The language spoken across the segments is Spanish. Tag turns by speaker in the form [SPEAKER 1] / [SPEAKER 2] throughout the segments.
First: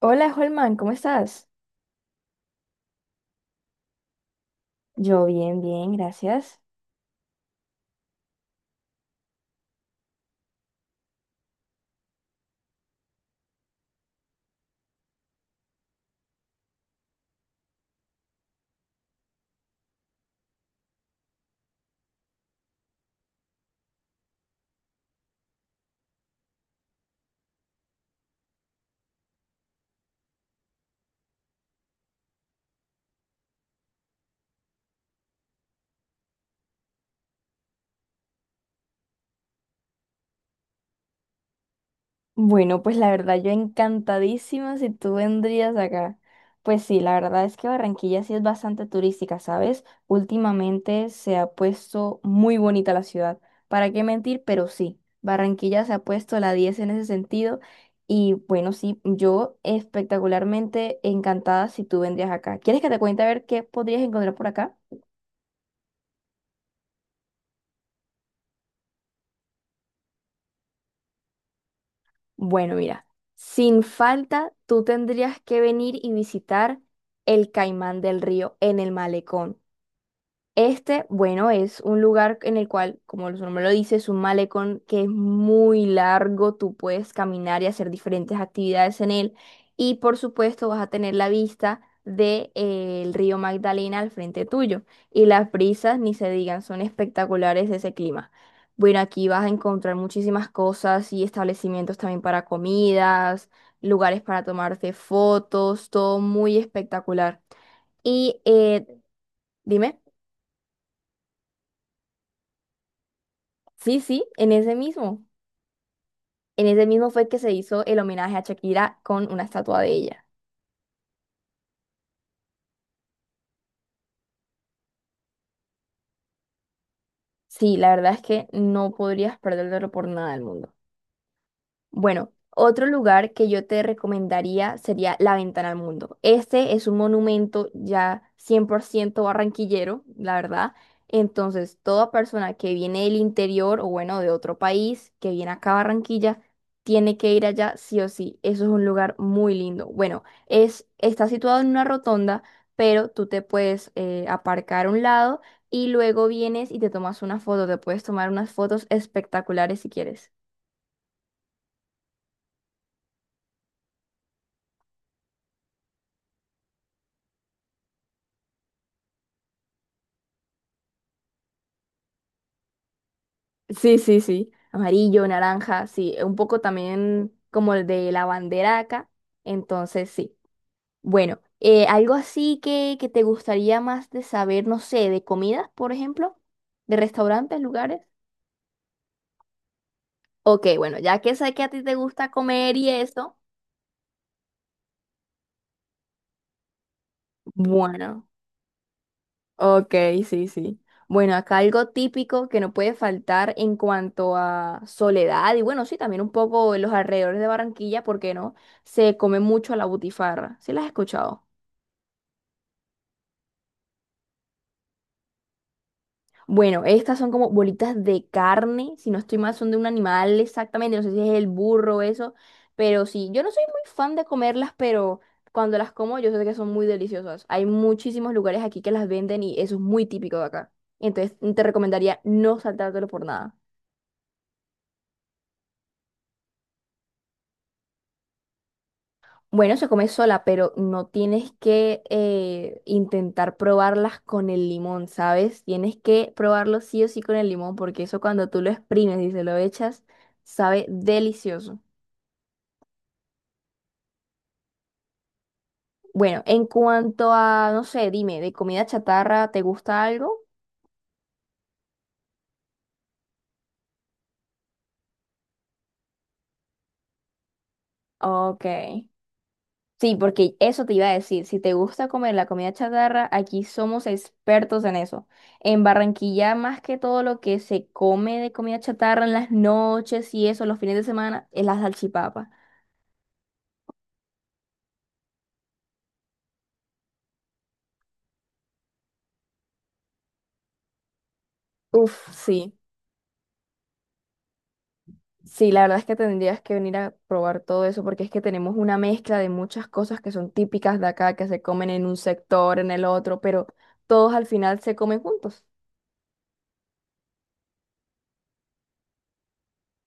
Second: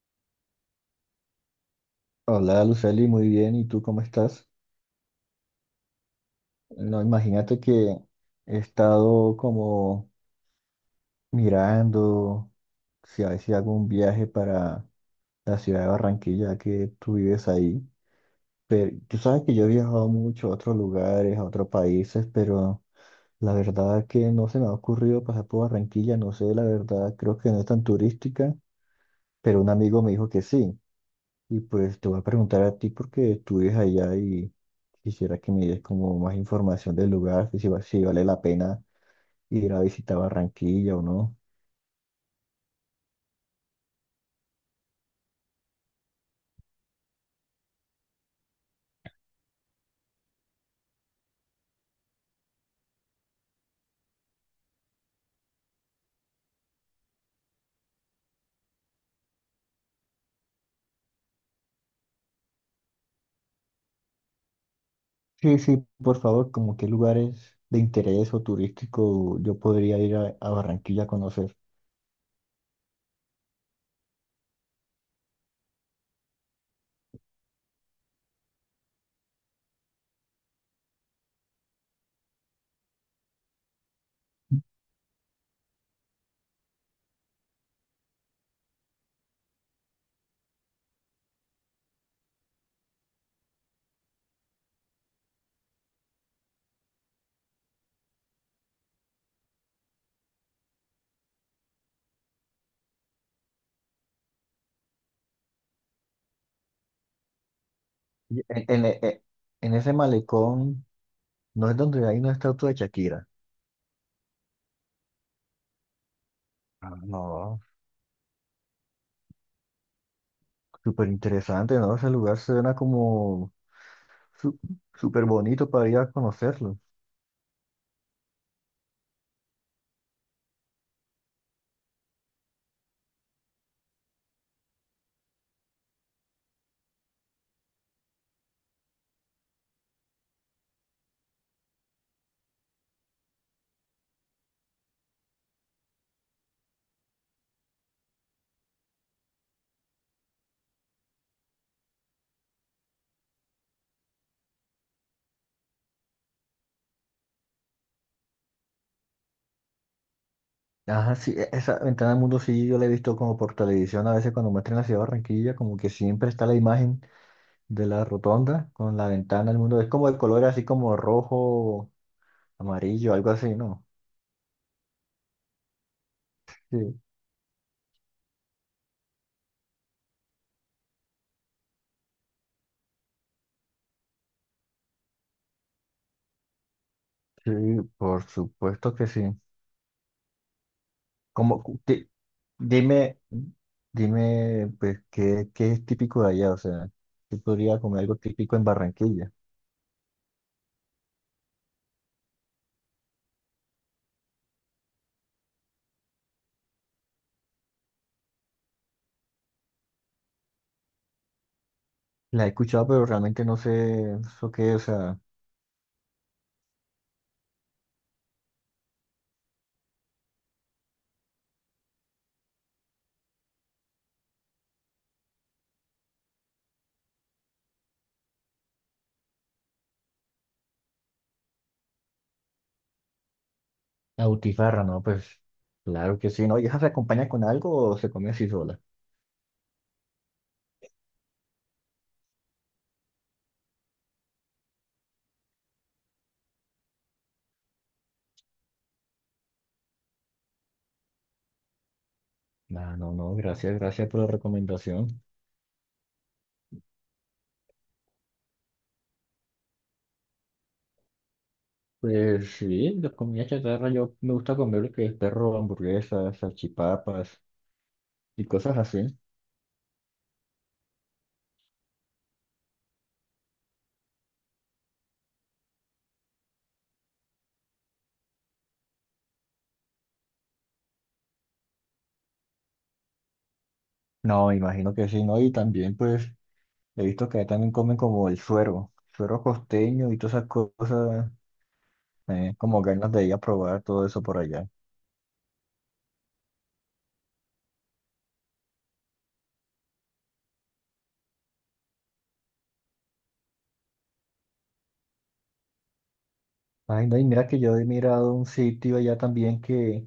[SPEAKER 1] Hola, Holman, ¿cómo estás?
[SPEAKER 2] Hola Luceli, muy bien. ¿Y tú cómo estás?
[SPEAKER 1] Yo bien, bien, gracias.
[SPEAKER 2] No, imagínate que he estado como mirando si a ver si hago un viaje para la ciudad de Barranquilla, que tú vives ahí. Pero tú sabes que yo he viajado mucho a otros lugares, a otros países, pero la verdad que no se me ha ocurrido pasar por Barranquilla. No sé, la verdad, creo que no es tan turística, pero un amigo me dijo que sí. Y pues te voy a preguntar a ti porque tú vives allá y quisiera que me des como más información del lugar, que si, va- si vale la pena ir a visitar Barranquilla o no.
[SPEAKER 1] Bueno, pues la verdad yo encantadísima si tú vendrías acá. Pues sí, la verdad es que Barranquilla sí es bastante turística, ¿sabes? Últimamente se ha puesto muy bonita la ciudad. ¿Para qué mentir? Pero sí, Barranquilla se ha puesto la 10 en ese sentido. Y bueno, sí, yo espectacularmente encantada si tú vendrías acá. ¿Quieres que te cuente a ver qué podrías encontrar por acá?
[SPEAKER 2] Sí, sí, por favor, como qué lugares de interés o turístico yo podría ir a Barranquilla a conocer.
[SPEAKER 1] Bueno, mira, sin falta, tú tendrías que venir y visitar el Caimán del Río en el malecón. Este, bueno, es un lugar en el cual, como su nombre lo dice, es un malecón que es muy largo, tú puedes caminar y hacer diferentes actividades en él y por supuesto vas a tener la vista del río Magdalena al frente tuyo y las brisas, ni se digan, son espectaculares de ese clima. Bueno, aquí vas a encontrar muchísimas cosas y establecimientos también para comidas, lugares para tomarte fotos, todo muy espectacular. Y
[SPEAKER 2] Y En, en
[SPEAKER 1] eh,
[SPEAKER 2] e- e- en ese
[SPEAKER 1] Dime.
[SPEAKER 2] malecón, no es donde hay una estatua de Shakira.
[SPEAKER 1] Sí, sí, en ese mismo. En ese
[SPEAKER 2] Ah,
[SPEAKER 1] mismo fue que se
[SPEAKER 2] no.
[SPEAKER 1] hizo el homenaje a Shakira con una estatua de ella.
[SPEAKER 2] Súper interesante, ¿no? Ese lugar suena como su- súper bonito para ir a conocerlo.
[SPEAKER 1] Sí, la verdad es que no podrías perdértelo por nada del mundo. Bueno, otro lugar que yo te recomendaría sería La Ventana al Mundo. Este es un monumento ya 100% barranquillero, la verdad. Entonces, toda persona que viene del interior o bueno, de otro país, que viene acá a Barranquilla, tiene que ir allá sí o sí. Eso es un lugar muy lindo. Bueno, es, está situado en una rotonda, pero tú te puedes aparcar a un lado y luego vienes y te tomas una foto. Te puedes tomar unas fotos espectaculares si quieres.
[SPEAKER 2] Ajá, sí, esa ventana del mundo sí yo la he visto como por televisión a veces cuando muestran la ciudad de Barranquilla, como que siempre está la imagen de la rotonda con la ventana del mundo. Es como el color así como rojo, amarillo, algo así, ¿no?
[SPEAKER 1] Sí, sí, sí. Amarillo, naranja, sí. Un poco
[SPEAKER 2] Sí,
[SPEAKER 1] también como el de la bandera acá. Entonces, sí. Bueno, algo así que te gustaría más de saber, no sé, de comidas, por ejemplo, de
[SPEAKER 2] sí,
[SPEAKER 1] restaurantes, lugares.
[SPEAKER 2] por supuesto que sí.
[SPEAKER 1] Ok, bueno, ya que sé que
[SPEAKER 2] Como,
[SPEAKER 1] a
[SPEAKER 2] cu-
[SPEAKER 1] ti te
[SPEAKER 2] di-
[SPEAKER 1] gusta comer y
[SPEAKER 2] dime,
[SPEAKER 1] eso,
[SPEAKER 2] dime, pues, ¿ qué es típico de allá? O sea, ¿qué podría comer algo
[SPEAKER 1] bueno.
[SPEAKER 2] típico en Barranquilla?
[SPEAKER 1] Ok, sí, sí. Bueno, acá algo típico que no puede faltar en cuanto a soledad y bueno, sí, también un poco en los alrededores de Barranquilla, ¿por qué no? Se come mucho la butifarra. ¿Sí las has escuchado?
[SPEAKER 2] La he escuchado, pero realmente no sé eso qué es.
[SPEAKER 1] Bueno, estas son como bolitas de carne, si no estoy mal, son de un animal exactamente, no sé si es el burro o eso, pero sí, yo no soy muy fan de comerlas, pero cuando las como yo sé que son muy deliciosas. Hay muchísimos lugares aquí que las venden y eso es muy típico de acá. Entonces, te recomendaría no saltártelo por nada.
[SPEAKER 2] Autifarra, no, pues claro que sí, ¿no? ¿Y esa se acompaña con algo o se come así sola?
[SPEAKER 1] Bueno, se come sola, pero no tienes que intentar probarlas con el limón, ¿sabes? Tienes que probarlo sí o sí con el limón, porque eso cuando tú lo exprimes y se lo echas, sabe delicioso.
[SPEAKER 2] Ah, no, no, gracias, gracias por la recomendación.
[SPEAKER 1] Bueno, en cuanto a, no sé, dime, ¿de comida chatarra te gusta algo?
[SPEAKER 2] Pues sí, la comida chatarra yo me gusta comer lo que es perro, hamburguesas, salchipapas y
[SPEAKER 1] Ok.
[SPEAKER 2] cosas así.
[SPEAKER 1] Sí, porque eso te iba a decir, si te gusta comer la comida chatarra, aquí somos expertos en eso. En Barranquilla, más que todo lo que se come de comida chatarra en las noches y eso, los fines de semana, es la salchipapa.
[SPEAKER 2] No, me imagino que sí, ¿no? Y también pues he visto que ahí también comen como el suero, suero costeño y todas esas cosas,
[SPEAKER 1] Uf, sí.
[SPEAKER 2] como ganas de ir a probar todo eso por allá.
[SPEAKER 1] Sí, la verdad es que tendrías que venir a probar todo eso porque es que tenemos una mezcla de muchas cosas que son típicas de acá, que se comen en un sector, en el otro, pero todos al final se comen juntos.
[SPEAKER 2] Ay, no, y mira que yo he mirado un sitio allá también que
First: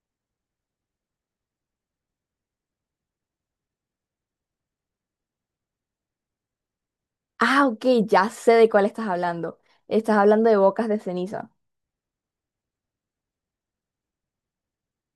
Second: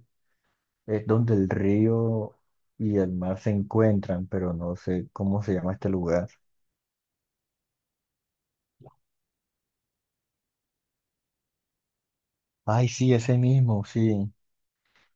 [SPEAKER 2] es donde el río y el mar se encuentran, pero no sé cómo se llama este lugar.
[SPEAKER 1] Ah, ok, ya sé de cuál estás hablando. Estás hablando de bocas de ceniza.
[SPEAKER 2] Ay, sí, ese mismo, sí.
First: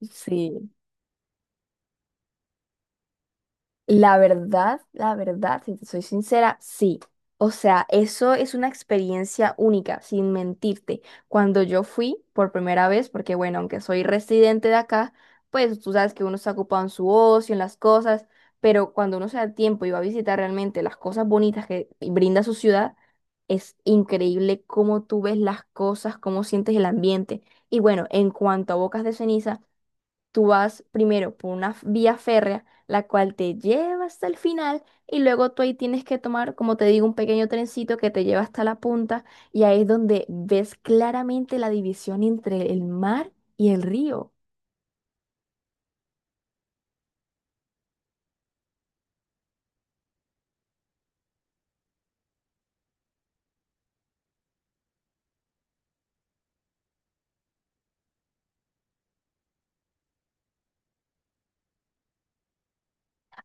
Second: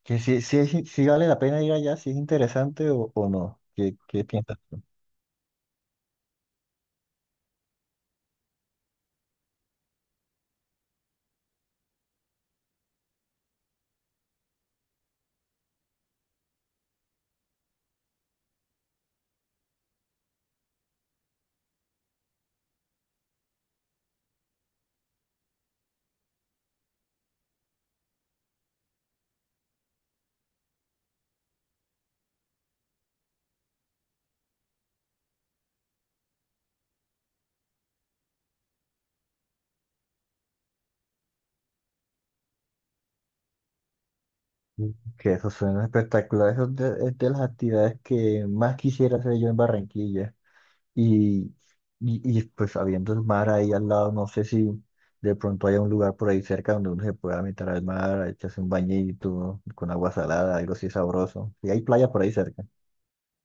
[SPEAKER 2] Que sí, sí,
[SPEAKER 1] Sí.
[SPEAKER 2] es in- sí vale la pena ir allá, si es interesante o no. ¿ qué piensas?
[SPEAKER 1] La verdad, si te soy sincera, sí. O sea, eso es una experiencia única, sin mentirte. Cuando yo fui por primera vez, porque bueno, aunque soy residente de acá, pues tú sabes que uno está ocupado en su ocio, en las cosas, pero cuando uno se da tiempo y va a visitar realmente las cosas bonitas que brinda su ciudad, es increíble cómo tú ves las cosas, cómo sientes el ambiente. Y bueno, en cuanto a Bocas de Ceniza, tú vas primero por una vía férrea, la cual te lleva hasta el final y luego tú ahí tienes que tomar, como te digo, un pequeño trencito que te lleva hasta la punta y ahí es donde ves claramente la división entre el mar y el río.
[SPEAKER 2] Mm. Que eso suena espectacular. Eso es es de las actividades que más quisiera hacer yo en Barranquilla. Y, pues habiendo el mar ahí al lado, no sé si de pronto haya un lugar por ahí cerca donde uno se pueda meter al mar, echarse un bañito con agua salada, algo así sabroso. Y hay playa por ahí cerca.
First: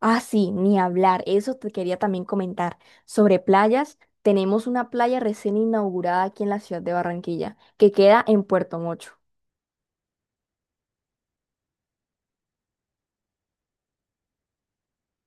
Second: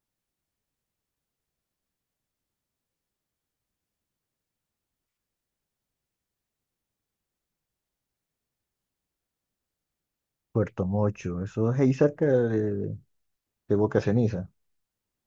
[SPEAKER 1] Ah, sí, ni hablar, eso te quería también comentar. Sobre playas, tenemos una playa recién inaugurada aquí en la ciudad de Barranquilla, que queda en Puerto Mocho.
[SPEAKER 2] Puerto Mocho, eso es ahí cerca de Boca Ceniza.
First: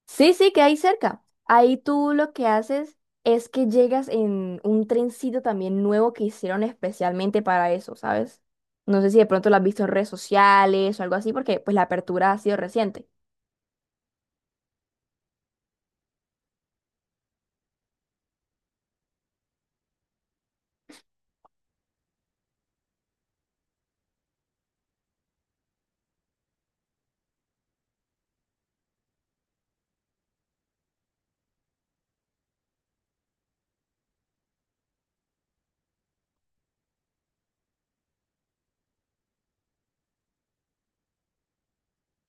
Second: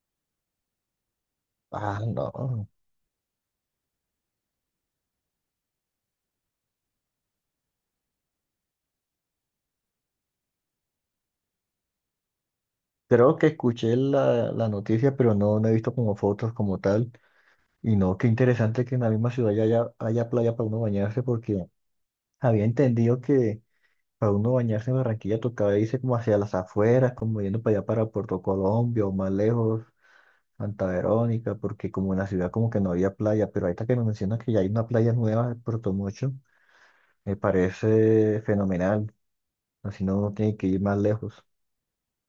[SPEAKER 1] Sí, sí, que hay cerca. Ahí
[SPEAKER 2] Ah,
[SPEAKER 1] tú lo que
[SPEAKER 2] no.
[SPEAKER 1] haces es que llegas en un trencito también nuevo que hicieron especialmente para eso, ¿sabes? No sé si de pronto lo has visto en redes sociales o algo así, porque pues la apertura ha sido reciente.
[SPEAKER 2] Creo que escuché la noticia, pero no, no he visto como fotos como tal. Y no, qué interesante que en la misma ciudad ya haya, haya playa para uno bañarse, porque había entendido que para uno bañarse en Barranquilla tocaba irse como hacia las afueras, como yendo para allá para Puerto Colombia o más lejos, Santa Verónica, porque como en la ciudad como que no había playa, pero ahorita que me mencionas que ya hay una playa nueva en Puerto Mocho, me parece fenomenal, así no uno tiene que ir más lejos.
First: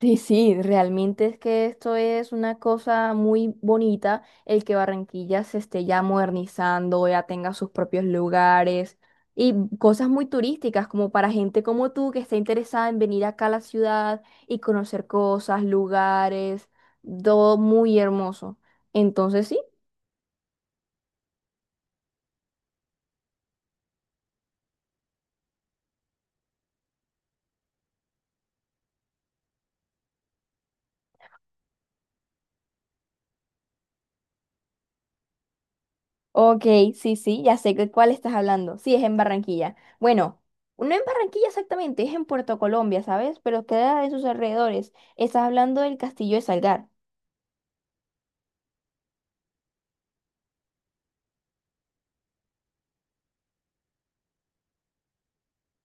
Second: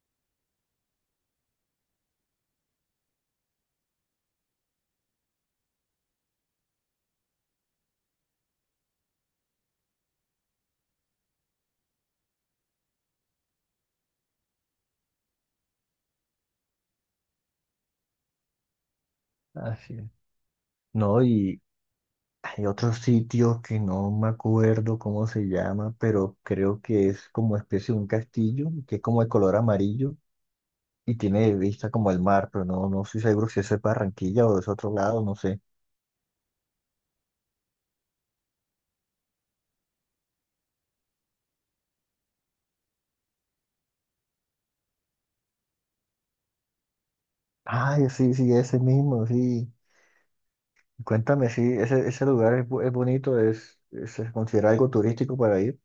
[SPEAKER 1] Sí, sí, realmente es que esto es una cosa muy bonita, el que Barranquilla se esté ya modernizando, ya tenga sus propios lugares y cosas muy turísticas como para gente como tú que está interesada en venir acá a la ciudad y conocer cosas, lugares, todo muy hermoso. Entonces sí,
[SPEAKER 2] Así es. No, y hay otro sitio que no me acuerdo cómo se llama, pero creo que es como especie de un castillo, que es como de color amarillo y tiene vista como el mar, pero no, no estoy seguro si eso es Barranquilla o es otro lado, no sé.
[SPEAKER 1] ok, sí, sí, ya sé de cuál estás hablando. Sí, es en Barranquilla. Bueno, no en Barranquilla exactamente, es en Puerto Colombia, ¿sabes? Pero queda en sus alrededores. Estás hablando del Castillo de Salgar.
[SPEAKER 2] Ay, sí, sí, ese mismo, sí. Cuéntame, sí, ese lugar es, es bonito, se considera algo turístico para ir.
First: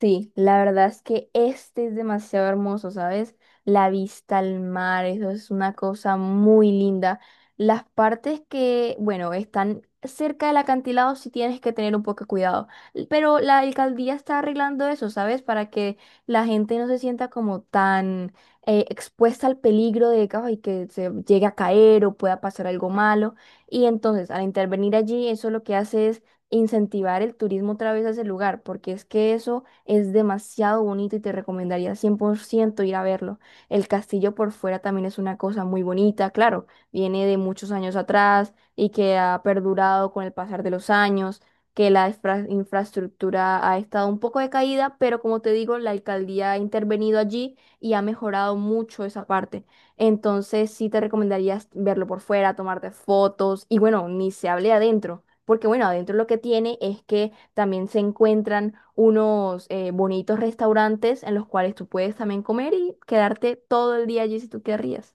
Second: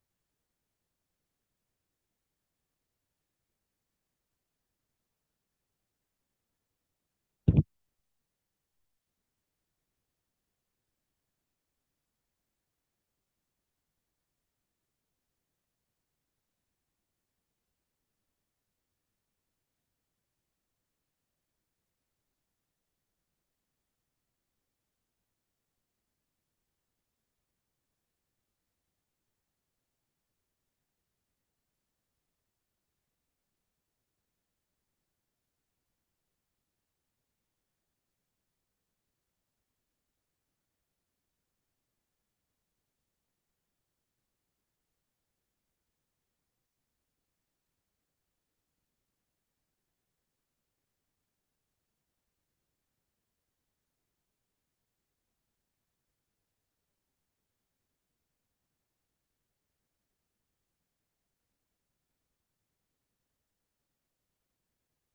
[SPEAKER 1] Sí, la verdad es que este es demasiado hermoso, ¿sabes? La vista al mar, eso es una cosa muy linda. Las partes que, bueno, están cerca del acantilado sí tienes que tener un poco de cuidado, pero la alcaldía está arreglando eso, ¿sabes? Para que la gente no se sienta como tan expuesta al peligro de que, ay, que se llegue a caer o pueda pasar algo malo. Y entonces, al intervenir allí, eso lo que hace es incentivar el turismo otra vez a ese lugar, porque es que eso es demasiado bonito y te recomendaría 100% ir a verlo. El castillo por fuera también es una cosa muy bonita, claro, viene de muchos años atrás y que ha perdurado con el pasar de los años, que la infraestructura ha estado un poco decaída, pero como te digo, la alcaldía ha intervenido allí y ha mejorado mucho esa parte. Entonces sí te recomendaría verlo por fuera, tomarte fotos y bueno, ni se hable adentro, porque bueno, adentro lo que tiene es que también se encuentran unos bonitos restaurantes en los cuales tú puedes también comer y quedarte todo el día allí si tú querrías.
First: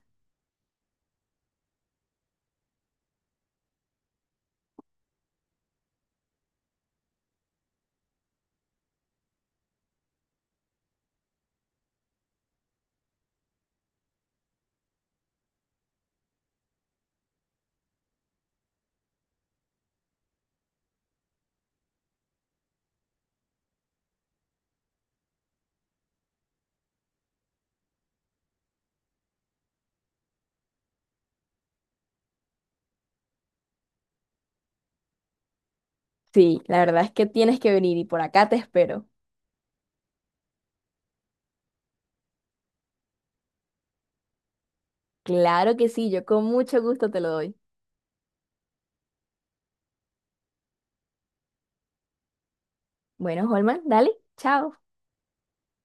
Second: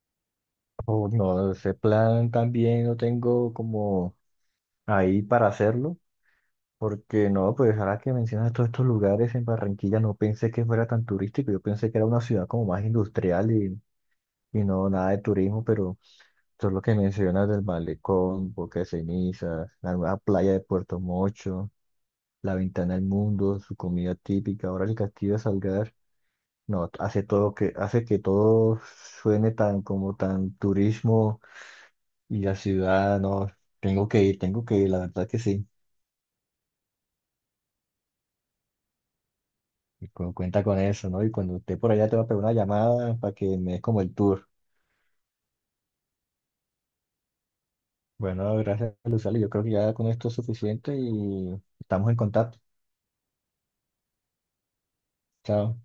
[SPEAKER 2] O no, ese plan también no tengo como ahí para hacerlo, porque no, pues ahora que mencionas todos estos lugares en Barranquilla, no pensé que fuera tan turístico, yo pensé que era una ciudad como más industrial y no nada de turismo, pero... Todo lo que mencionas del malecón, Boca de Cenizas, la nueva playa de Puerto Mocho, la ventana al mundo, su comida típica, ahora el castillo de Salgar, no, hace que todo suene tan como tan turismo y la ciudad, no, tengo que ir, la verdad que sí.
[SPEAKER 1] Sí, la verdad es que tienes que venir y por acá te espero.
[SPEAKER 2] Cuenta con eso, ¿no? Y cuando esté por allá te va a pegar una llamada para que me des como el tour.
[SPEAKER 1] Claro que sí, yo con mucho gusto te lo doy.
[SPEAKER 2] Bueno, gracias, Luzali. Yo creo que ya con esto es suficiente y estamos en contacto.
[SPEAKER 1] Bueno, Holman, dale, chao.
[SPEAKER 2] Chao.